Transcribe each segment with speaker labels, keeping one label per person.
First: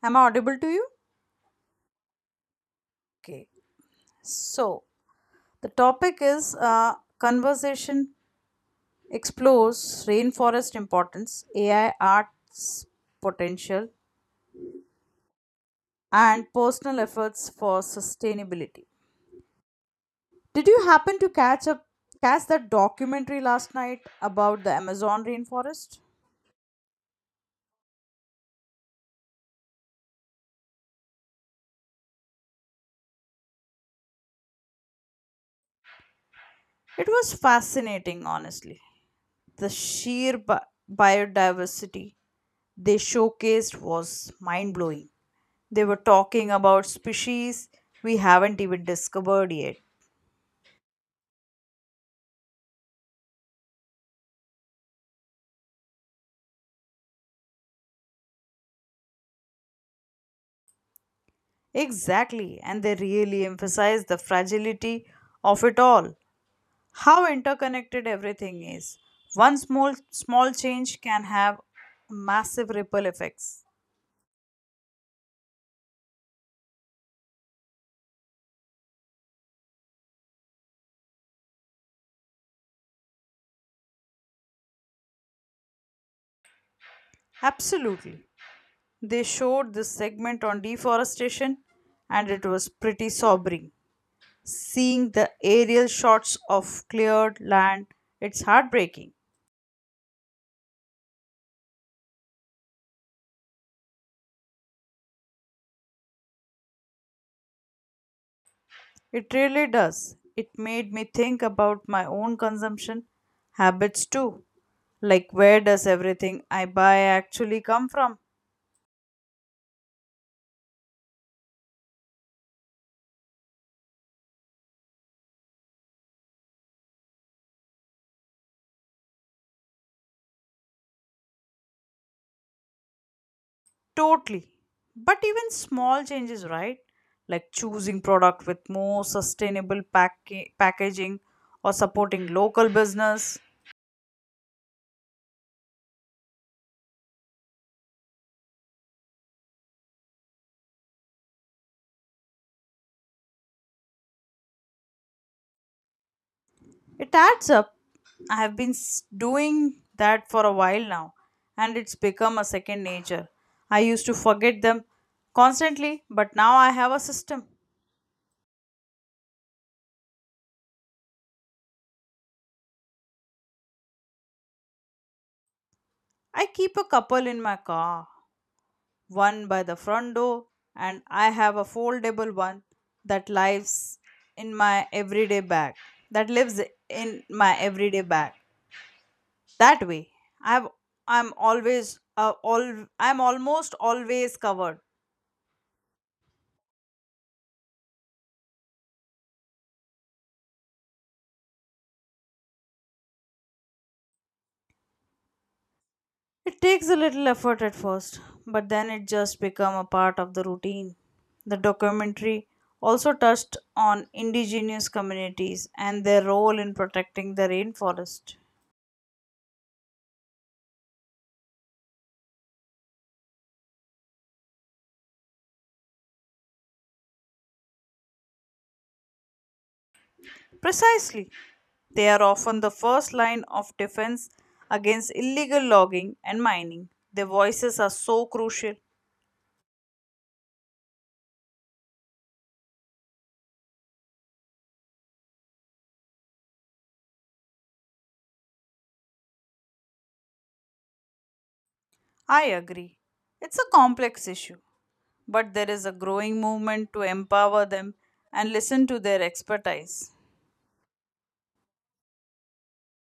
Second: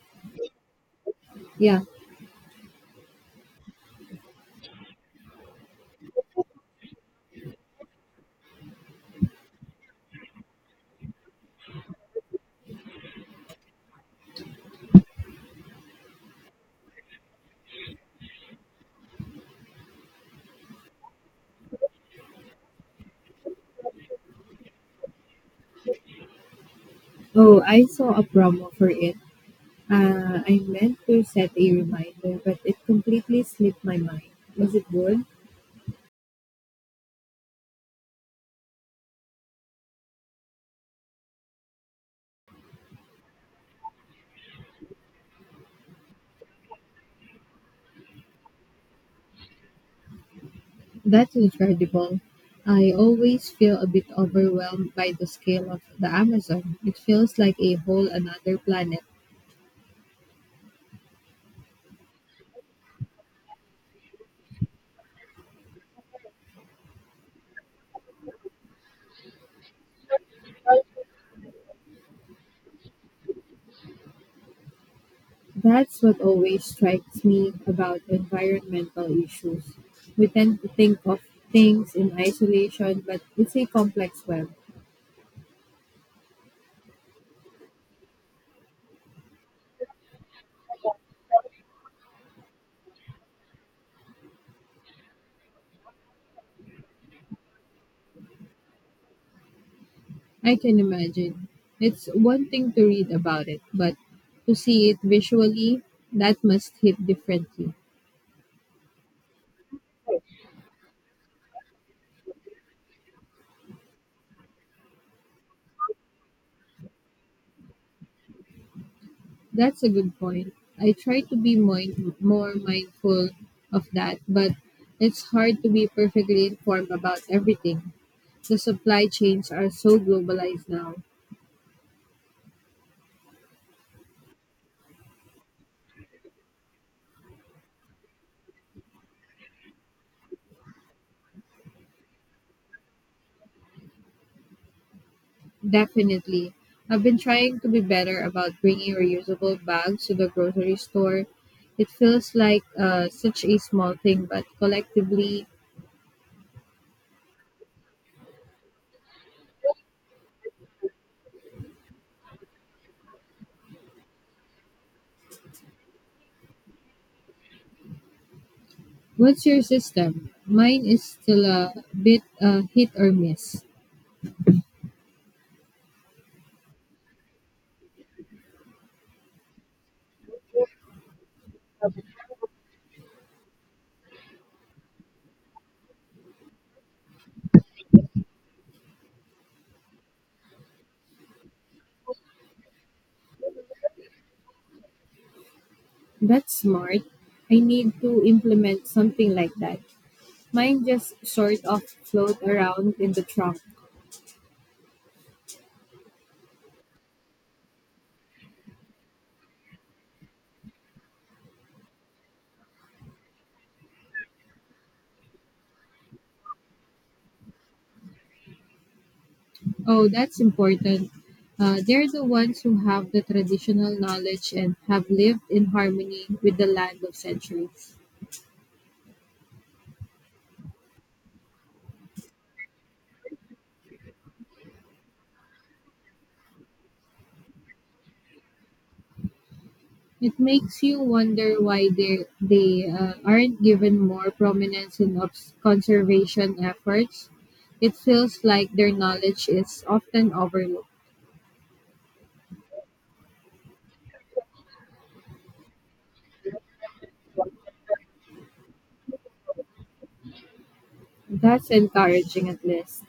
Speaker 1: Am I audible to you?
Speaker 2: Yeah.
Speaker 1: Okay. So, the topic is conversation explores rainforest importance, AI arts potential, and personal efforts for sustainability. Did you happen to catch that documentary last night about the Amazon rainforest?
Speaker 2: Oh, I saw a promo for it. I meant to set a reminder, but it completely slipped my mind. Was it good?
Speaker 1: It was fascinating, honestly. The sheer biodiversity they showcased was mind blowing. They were talking about species we haven't even discovered yet.
Speaker 2: That's incredible. I always feel a bit overwhelmed by the scale of the Amazon. It feels like a whole another planet.
Speaker 1: Exactly, and they really emphasize the fragility of it all, how interconnected everything is. One small change can have massive ripple effects.
Speaker 2: That's what always strikes me about environmental issues. We tend to think of things in isolation, but it's a complex web.
Speaker 1: Absolutely. They showed this segment on deforestation, and it was pretty sobering. Seeing the aerial shots of cleared land, it's heartbreaking.
Speaker 2: I can imagine. It's one thing to read about it, but to see it visually, that must hit differently.
Speaker 1: It really does. It made me think about my own consumption habits too. Like, where does everything I buy actually come from?
Speaker 2: That's a good point. I try to be more mindful of that, but it's hard to be perfectly informed about everything. The supply chains are so globalized now.
Speaker 1: Totally. But even small changes, right? Like choosing product with more sustainable packaging or supporting local business.
Speaker 2: Definitely. I've been trying to be better about bringing reusable bags to the grocery store. It feels like such a small thing, but collectively.
Speaker 1: It adds up. I have been doing that for a while now and it's become a second nature. I used to forget them constantly, but now I have a system.
Speaker 2: What's your system? Mine is still a bit hit or miss.
Speaker 1: I keep a couple in my car, one by the front door, and I have a foldable one that lives in my everyday bag. That lives in my everyday bag. That way, I've I'm always uh, all I'm almost always covered.
Speaker 2: That's smart. I need to implement something like that. Mine just sort of float around in the trunk.
Speaker 1: It takes a little effort at first, but then it just become a part of the routine. The documentary also touched on indigenous communities and their role in protecting the rainforest.
Speaker 2: Oh, that's important. They're the ones who have the traditional knowledge and have lived in harmony with the land of centuries.
Speaker 1: Precisely. They are often the first line of defense against illegal logging and mining. Their voices are so crucial.
Speaker 2: It makes you wonder why they aren't given more prominence in conservation efforts. It feels like their knowledge is often overlooked.
Speaker 1: I agree. It's a complex issue, but there is a growing movement to empower them and listen to their expertise.
Speaker 2: That's encouraging at least.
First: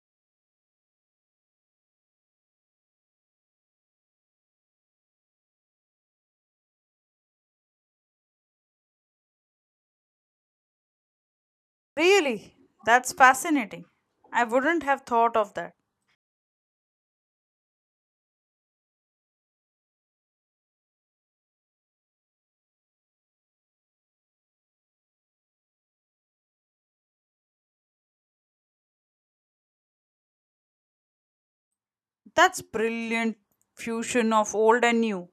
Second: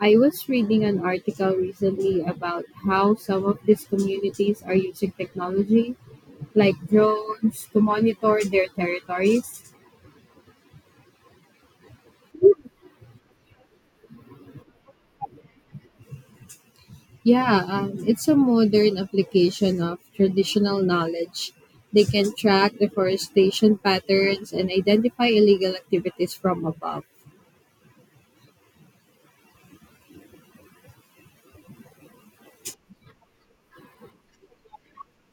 Speaker 2: I was reading an article recently about how some of these communities are using technology like drones to monitor their territories.
Speaker 1: Really? That's fascinating. I wouldn't have thought of that.
Speaker 2: Yeah, it's a modern application of traditional knowledge. They can track deforestation patterns and identify illegal activities from above.
Speaker 1: That's brilliant fusion of old and new.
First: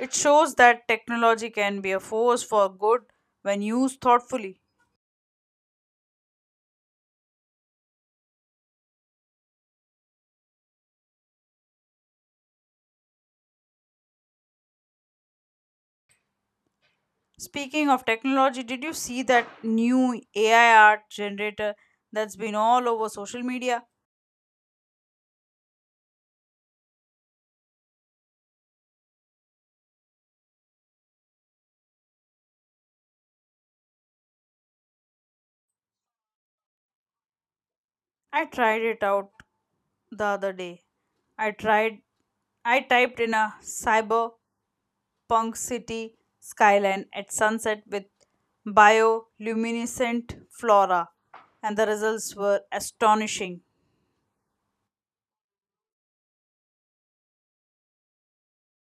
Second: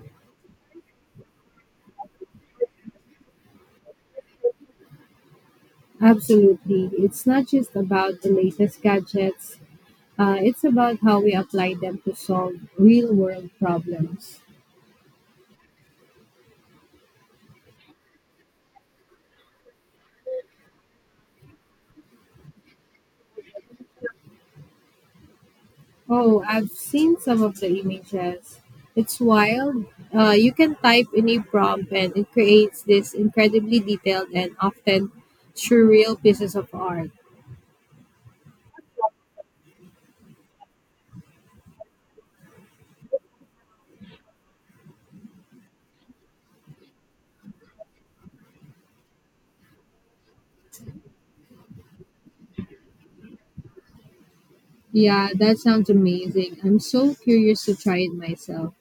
Speaker 1: It shows that technology can be a force for good when used thoughtfully.
Speaker 2: Absolutely. It's not just about the latest gadgets, it's about how we apply them to solve real world problems.
Speaker 1: Speaking of technology, did you see that new AI art generator that's been all over social media?
Speaker 2: Oh, I've seen some of the images. It's wild. You can type any prompt and it creates these incredibly detailed and often surreal pieces of art.
Speaker 1: I tried it out the other day. I tried I typed in a cyberpunk city skyline at sunset with bioluminescent flora, and the results were astonishing.
Speaker 2: Yeah, that sounds amazing. I'm so curious to try it myself.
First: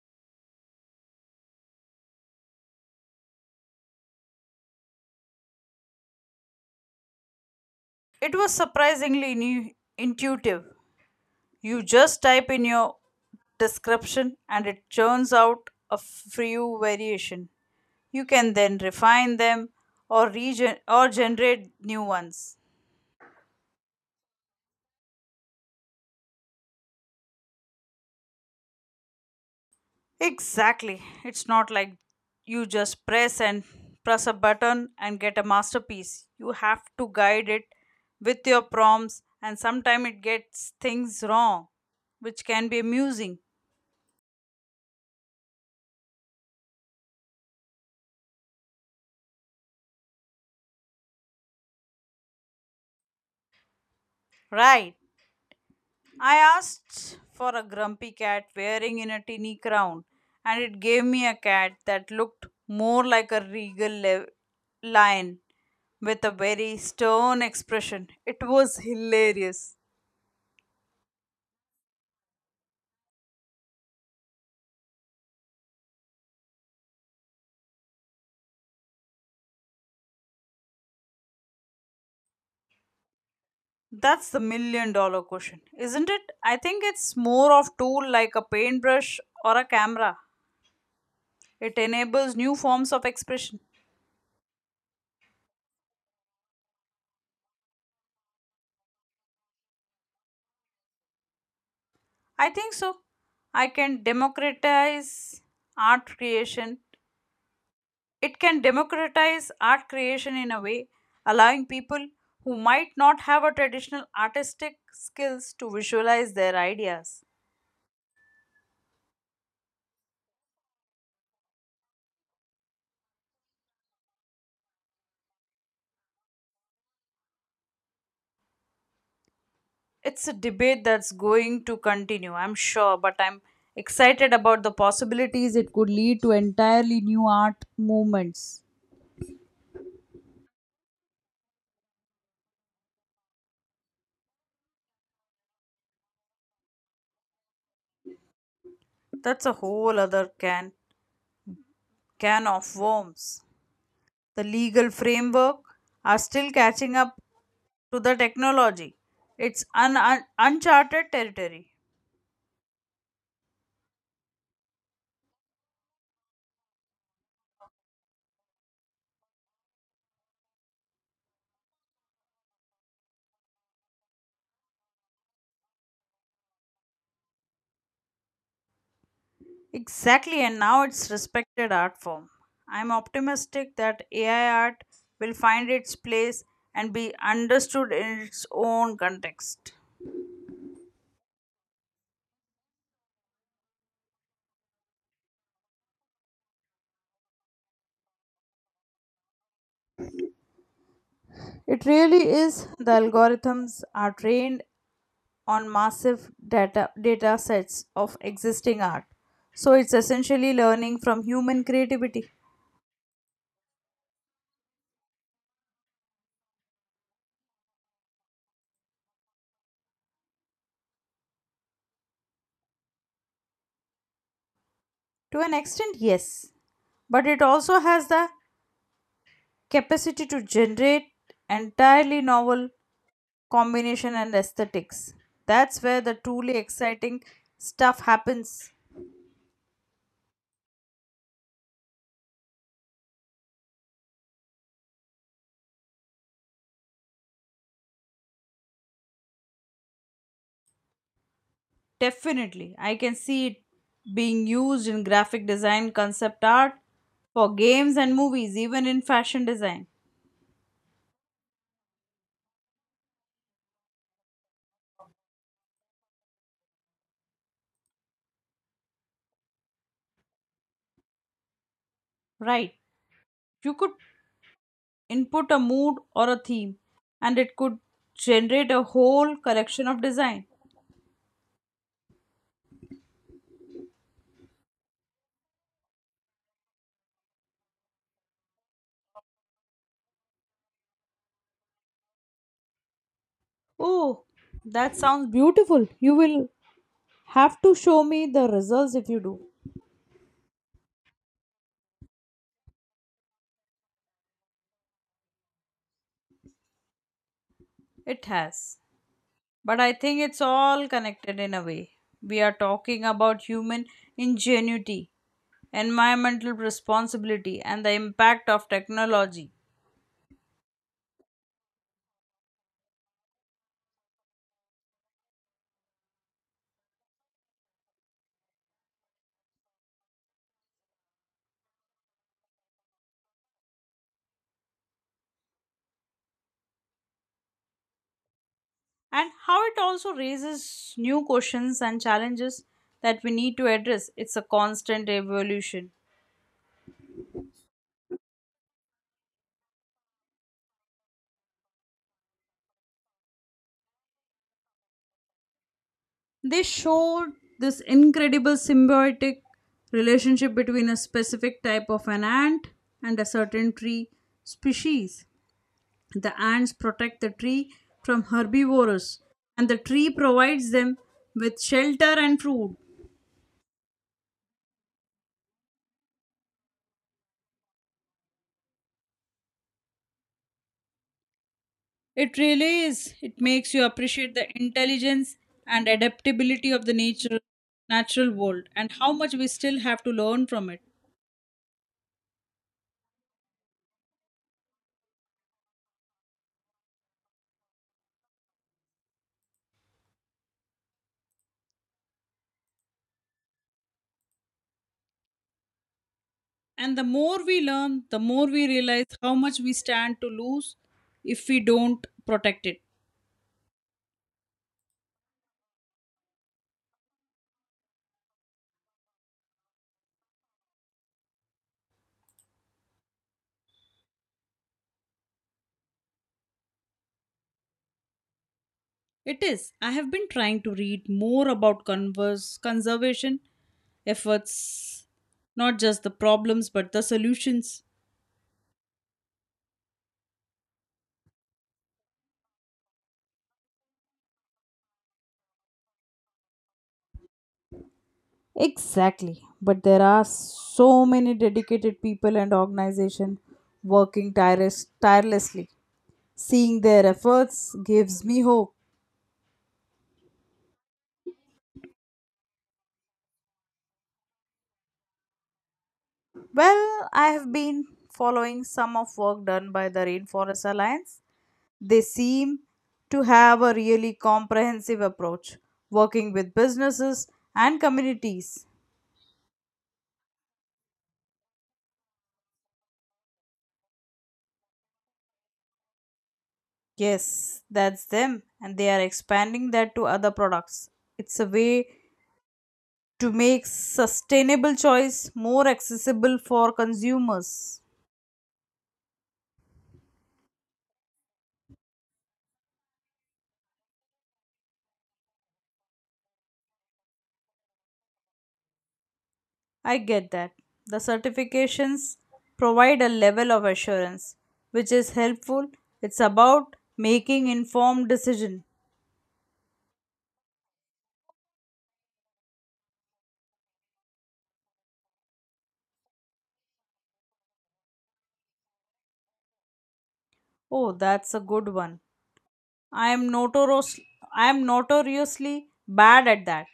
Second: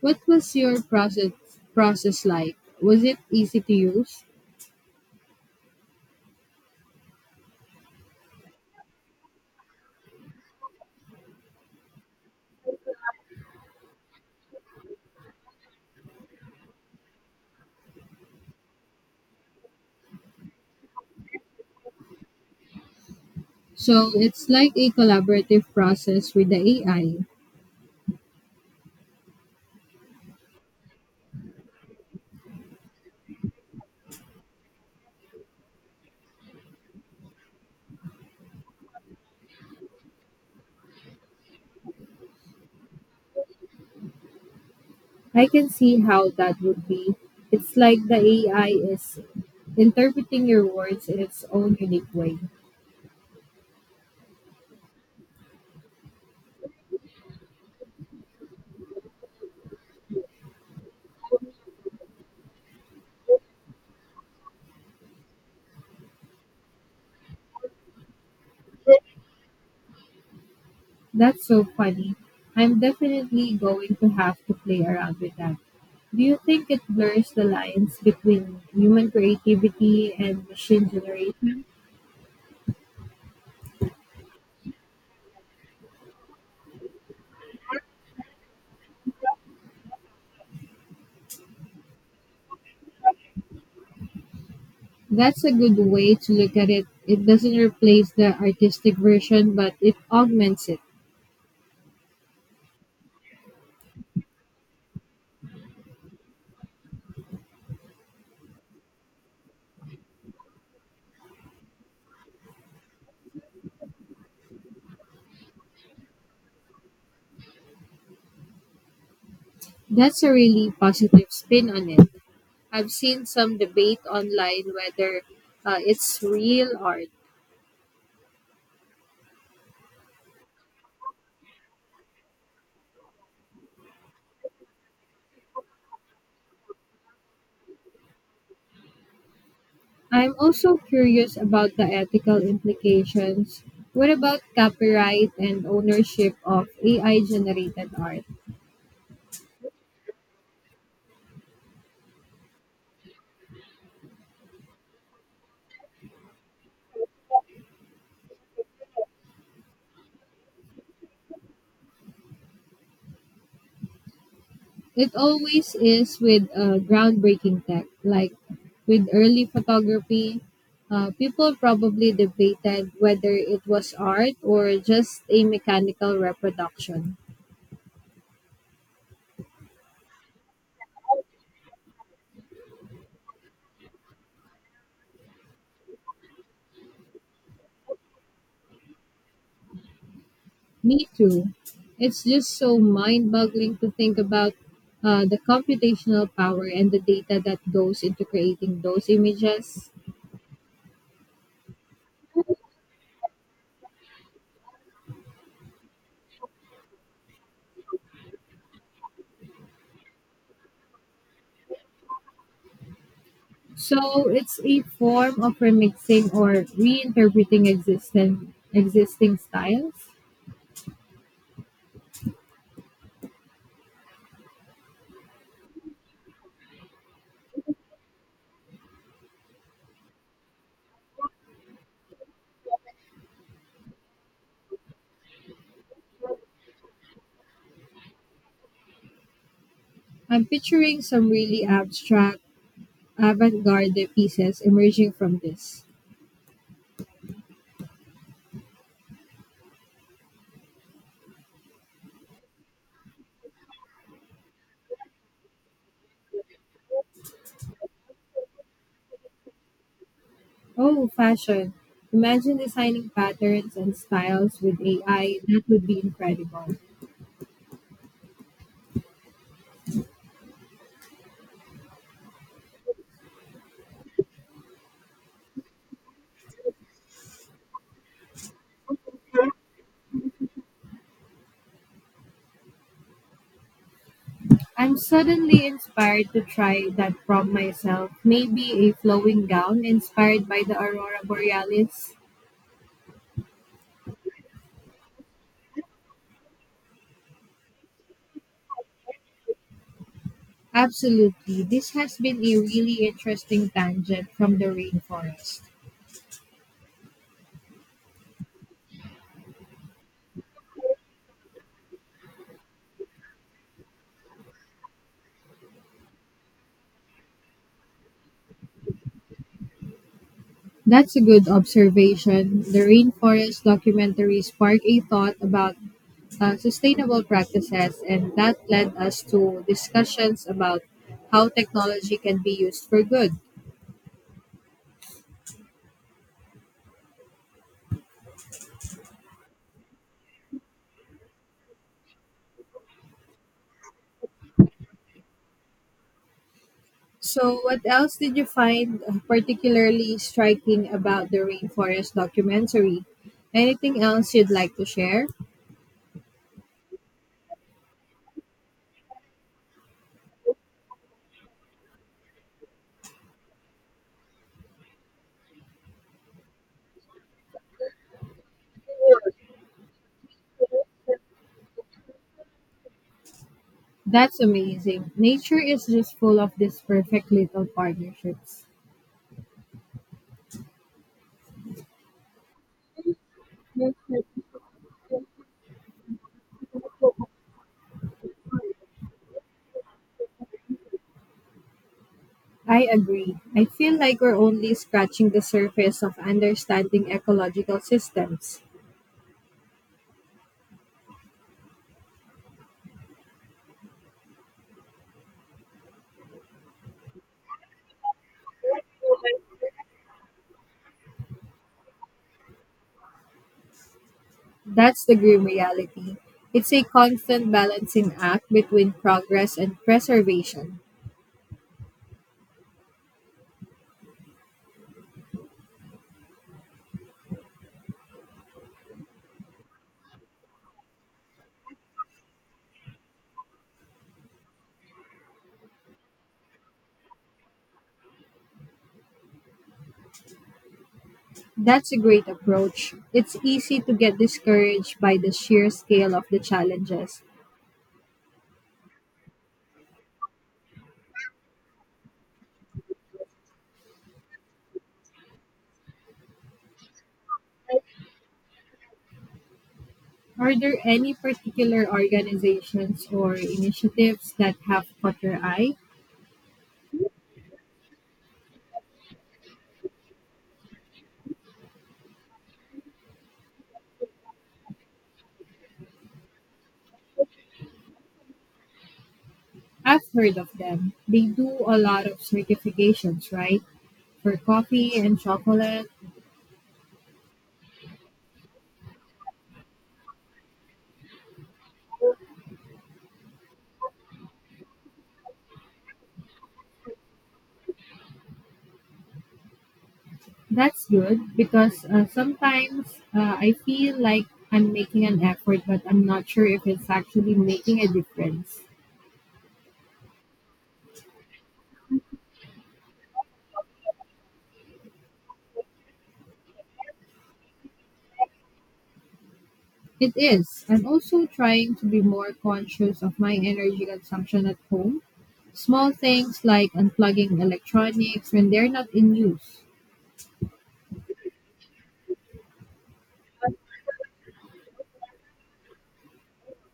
Speaker 2: What was your process like? Was it easy to use?
Speaker 1: It was surprisingly new, intuitive. You just type in your description and it churns out a few variation. You can then refine them or generate new ones.
Speaker 2: So it's like a collaborative process with the AI.
Speaker 1: Exactly. It's not like you just press a button and get a masterpiece. You have to guide it with your prompts, and sometimes it gets things wrong, which can be amusing.
Speaker 2: I can see how that would be. It's like the AI is interpreting your words in its own unique way.
Speaker 1: Right. I asked for a grumpy cat wearing in a tiny crown, and it gave me a cat that looked more like a regal lion with a very stern expression. It was hilarious.
Speaker 2: That's so funny. I'm definitely going to have to play around with that. Do you think it blurs the lines between human creativity and machine generation?
Speaker 1: That's the million dollar question, isn't it? I think it's more of tool like a paintbrush or a camera. It enables new forms of expression.
Speaker 2: That's a good way to look at it. It doesn't replace the artistic version, but it augments it.
Speaker 1: I think so. I can democratize art creation. It can democratize art creation in a way, allowing people who might not have a traditional artistic skills to visualize their ideas.
Speaker 2: That's a really positive spin on it. I've seen some debate online whether it's real art.
Speaker 1: It's a debate that's going to continue, I'm sure, but I'm excited about the possibilities it could lead to entirely new art movements.
Speaker 2: I'm also curious about the ethical implications. What about copyright and ownership of AI generated art?
Speaker 1: That's a whole other can of worms. The legal framework are still catching up to the technology. It's uncharted territory.
Speaker 2: It always is with groundbreaking tech, like with early photography. People probably debated whether it was art or just a mechanical reproduction.
Speaker 1: Exactly, and now it's respected art form. I'm optimistic that AI art will find its place and be understood in its own context.
Speaker 2: Me too. It's just so mind boggling to think about the computational power and the data that goes into creating those images.
Speaker 1: It really is. The algorithms are trained on massive data sets of existing art. So it's essentially learning from human creativity.
Speaker 2: So it's a form of remixing or reinterpreting existing styles.
Speaker 1: To an extent, yes. But it also has the capacity to generate entirely novel combination and aesthetics. That's where the truly exciting stuff happens.
Speaker 2: I'm picturing some really abstract, avant garde pieces emerging from this.
Speaker 1: Definitely, I can see it being used in graphic design, concept art, for games and movies, even in fashion design.
Speaker 2: Oh, fashion. Imagine designing patterns and styles with AI. That would be incredible.
Speaker 1: Right. You could input a mood or a theme, and it could generate a whole collection of design.
Speaker 2: I'm suddenly inspired to try that prompt myself. Maybe a flowing gown inspired by the Aurora Borealis.
Speaker 1: Oh, that sounds beautiful. You will have to show me the results if you do.
Speaker 2: Absolutely. This has been a really interesting tangent from the rainforest.
Speaker 1: It has. But I think it's all connected in a way. We are talking about human ingenuity, environmental responsibility, and the impact of technology,
Speaker 2: That's a good observation. The rainforest documentary sparked a thought about sustainable practices, and that led us to discussions about how technology can be used for good.
Speaker 1: and how it also raises new questions and challenges that we need to address. It's a constant evolution.
Speaker 2: So, what else did you find particularly striking about the rainforest documentary? Anything else you'd like to share?
Speaker 1: They showed this incredible symbiotic relationship between a specific type of an ant and a certain tree species. The ants protect the tree from herbivores, and the tree provides them with shelter and food.
Speaker 2: That's amazing. Nature is just full of these perfect little partnerships.
Speaker 1: It really is. It makes you appreciate the intelligence and adaptability of natural world and how much we still have to learn from it.
Speaker 2: I agree. I feel like we're only scratching the surface of understanding ecological systems.
Speaker 1: And the more we learn, the more we realize how much we stand to lose if we don't protect it.
Speaker 2: That's the grim reality. It's a constant balancing act between progress and preservation.
Speaker 1: It is. I have been trying to read more about conservation efforts, not just the problems but the solutions.
Speaker 2: That's a great approach. It's easy to get discouraged by the sheer scale of the challenges.
Speaker 1: Exactly. But there are so many dedicated people and organizations working tirelessly. Seeing their efforts gives me hope.
Speaker 2: Are there any particular organizations or initiatives that have caught your eye?
Speaker 1: Well, I have been following some of work done by the Rainforest Alliance. They seem to have a really comprehensive approach, working with businesses and communities.
Speaker 2: I've heard of them. They do a lot of certifications, right? For coffee and chocolate.
Speaker 1: Yes, that's them, and they are expanding that to other products. It's a way to make sustainable choice more accessible for consumers.
Speaker 2: That's good because sometimes I feel like I'm making an effort, but I'm not sure if it's actually making a difference.
Speaker 1: I get that. The certifications provide a level of assurance which is helpful. It's about making informed decision.
Speaker 2: It is. I'm also trying to be more conscious of my energy consumption at home. Small things like unplugging electronics when they're not in use.
Speaker 1: Oh, that's a good one. I am notorious I am notoriously bad at that.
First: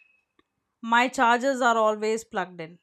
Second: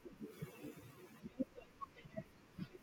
Speaker 1: My chargers are always plugged in.